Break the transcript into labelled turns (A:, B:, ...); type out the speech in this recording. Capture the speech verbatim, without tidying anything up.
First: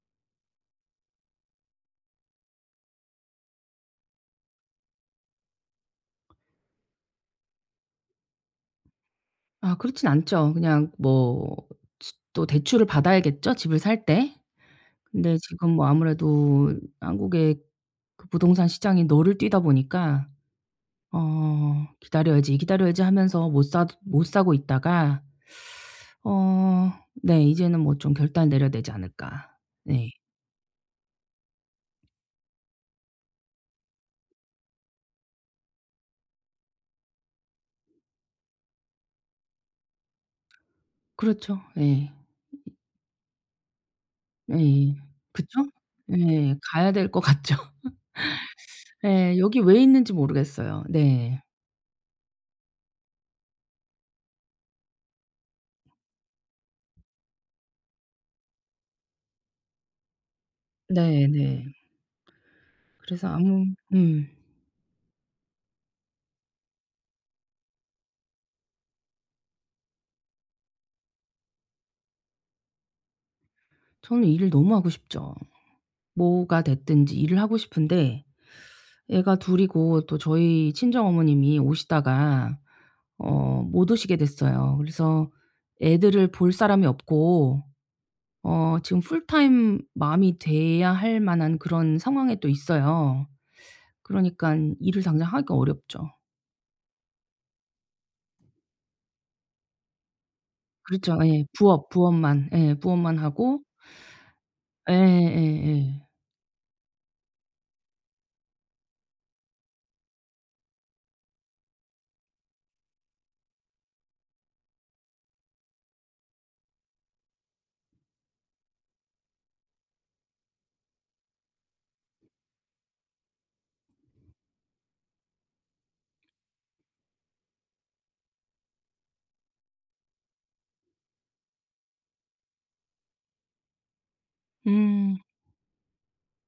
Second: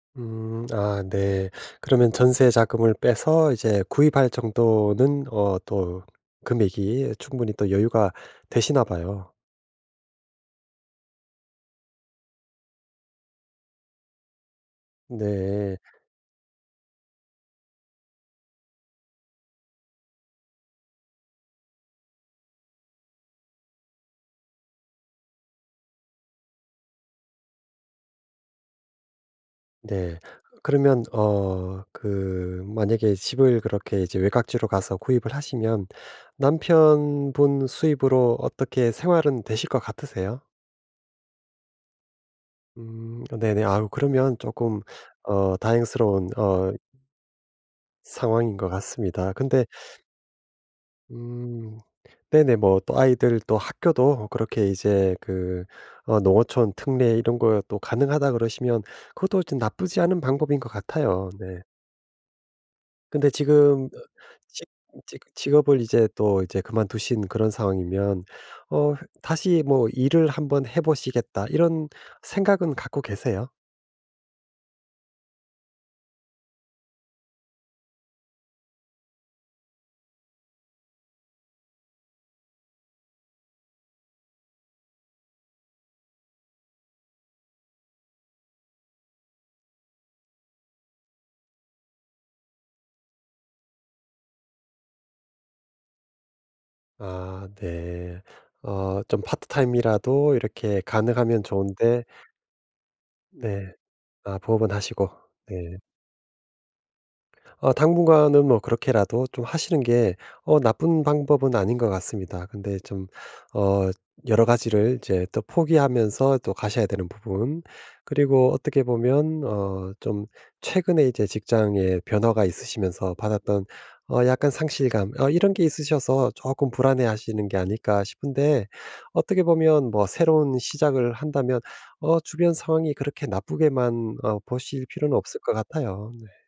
A: 음. 아 네. 그러면 전세 자금을 빼서 이제 구입할 정도는 어 또 금액이 충분히 또 여유가 되시나 봐요.
B: 아 그렇진 않죠. 그냥 뭐 춧 또 대출을 받아야겠죠 집을 살 때. 근데 지금
A: 네.
B: 뭐 아무래도 한국의 그 부동산 시장이 널을 뛰다 보니까 어 '기다려야지, 기다려야지.' 하면서 못 사도 못 사고 있다가 어 네 이제는 뭐 좀 결단을 내려야 되지 않을까. 네.
A: 네. 그러면 어 그 만약에 집을 그렇게 이제 외곽지로 가서 구입을 하시면 남편분 수입으로 어떻게 생활은 되실 것 같으세요?
B: 그렇죠. 예.
A: 음. 네네. 아우 그러면 쪼끔
B: 예. 그쵸?
A: 어 다행스러운
B: 예.
A: 어
B: 가야 될 것 같죠.
A: 상황인 것 같습니다.
B: 예 여기
A: 근데
B: 왜 있는지 모르겠어요. 네.
A: 음. 네네. 뭐 또 아이들 또 학교도 그렇게 이제 그 어 농어촌 특례 이런 거 또 가능하다 그러시면 그것도 하여튼 나쁘지 않은 방법인 것
B: 네.
A: 같아요. 네.
B: 네. 그래서
A: 근데
B: 아무
A: 지금 어
B: 음.
A: 직 인제 그 직업을 이제 또 이제 그만두신 그런 상황이면 어 다시 뭐 일을 한 번 해 보시겠다 이런 생각은 갖고 계세요?
B: 저는 일을 너무 하고 싶죠. 뭐가 됐든지 일을 하고 싶은데 애가 둘 이고 또 저희 친정 어머님이 오시다가 어 못 오시게 됐어요. 그래서 애들을 볼 사람이 없고 어 지금 풀타임 맘이 돼야 할 만한 그런 상황에 또 있어요. 그러니깐 일을 당장 하기가 어렵죠.
A: 아 네. 어 좀 파트타임이라도 이렇게
B: 그렇죠
A: 가능하면
B: 예. 부업
A: 좋은데
B: 부업만 예. 부업만 하고
A: 네. 아 부업은 하시고. 네.
B: 예예예예.
A: 어 당분간은 뭐 그렇게라도 좀 하시는 게 어 나쁜 방법은 아닌 것 같습니다. 근데 좀 어 '여러 가지를 이제 또 포기하면서 또 가셔야 되는 부분 그리고 어떻게 보면 어 좀 최근에 이제 직장에 변화가 있으시면서 받았던 어 약간 상실감 어 이런 게 있으셔서 쪼끔 불안해하시는 게 아닐까?' 싶은데 어떻게 보면 뭐 새로운 시작을 한다면 어 주변 상황이 그렇게 나쁘게만 어 보실 필요는
B: 음.
A: 없을 것 같아요. 네.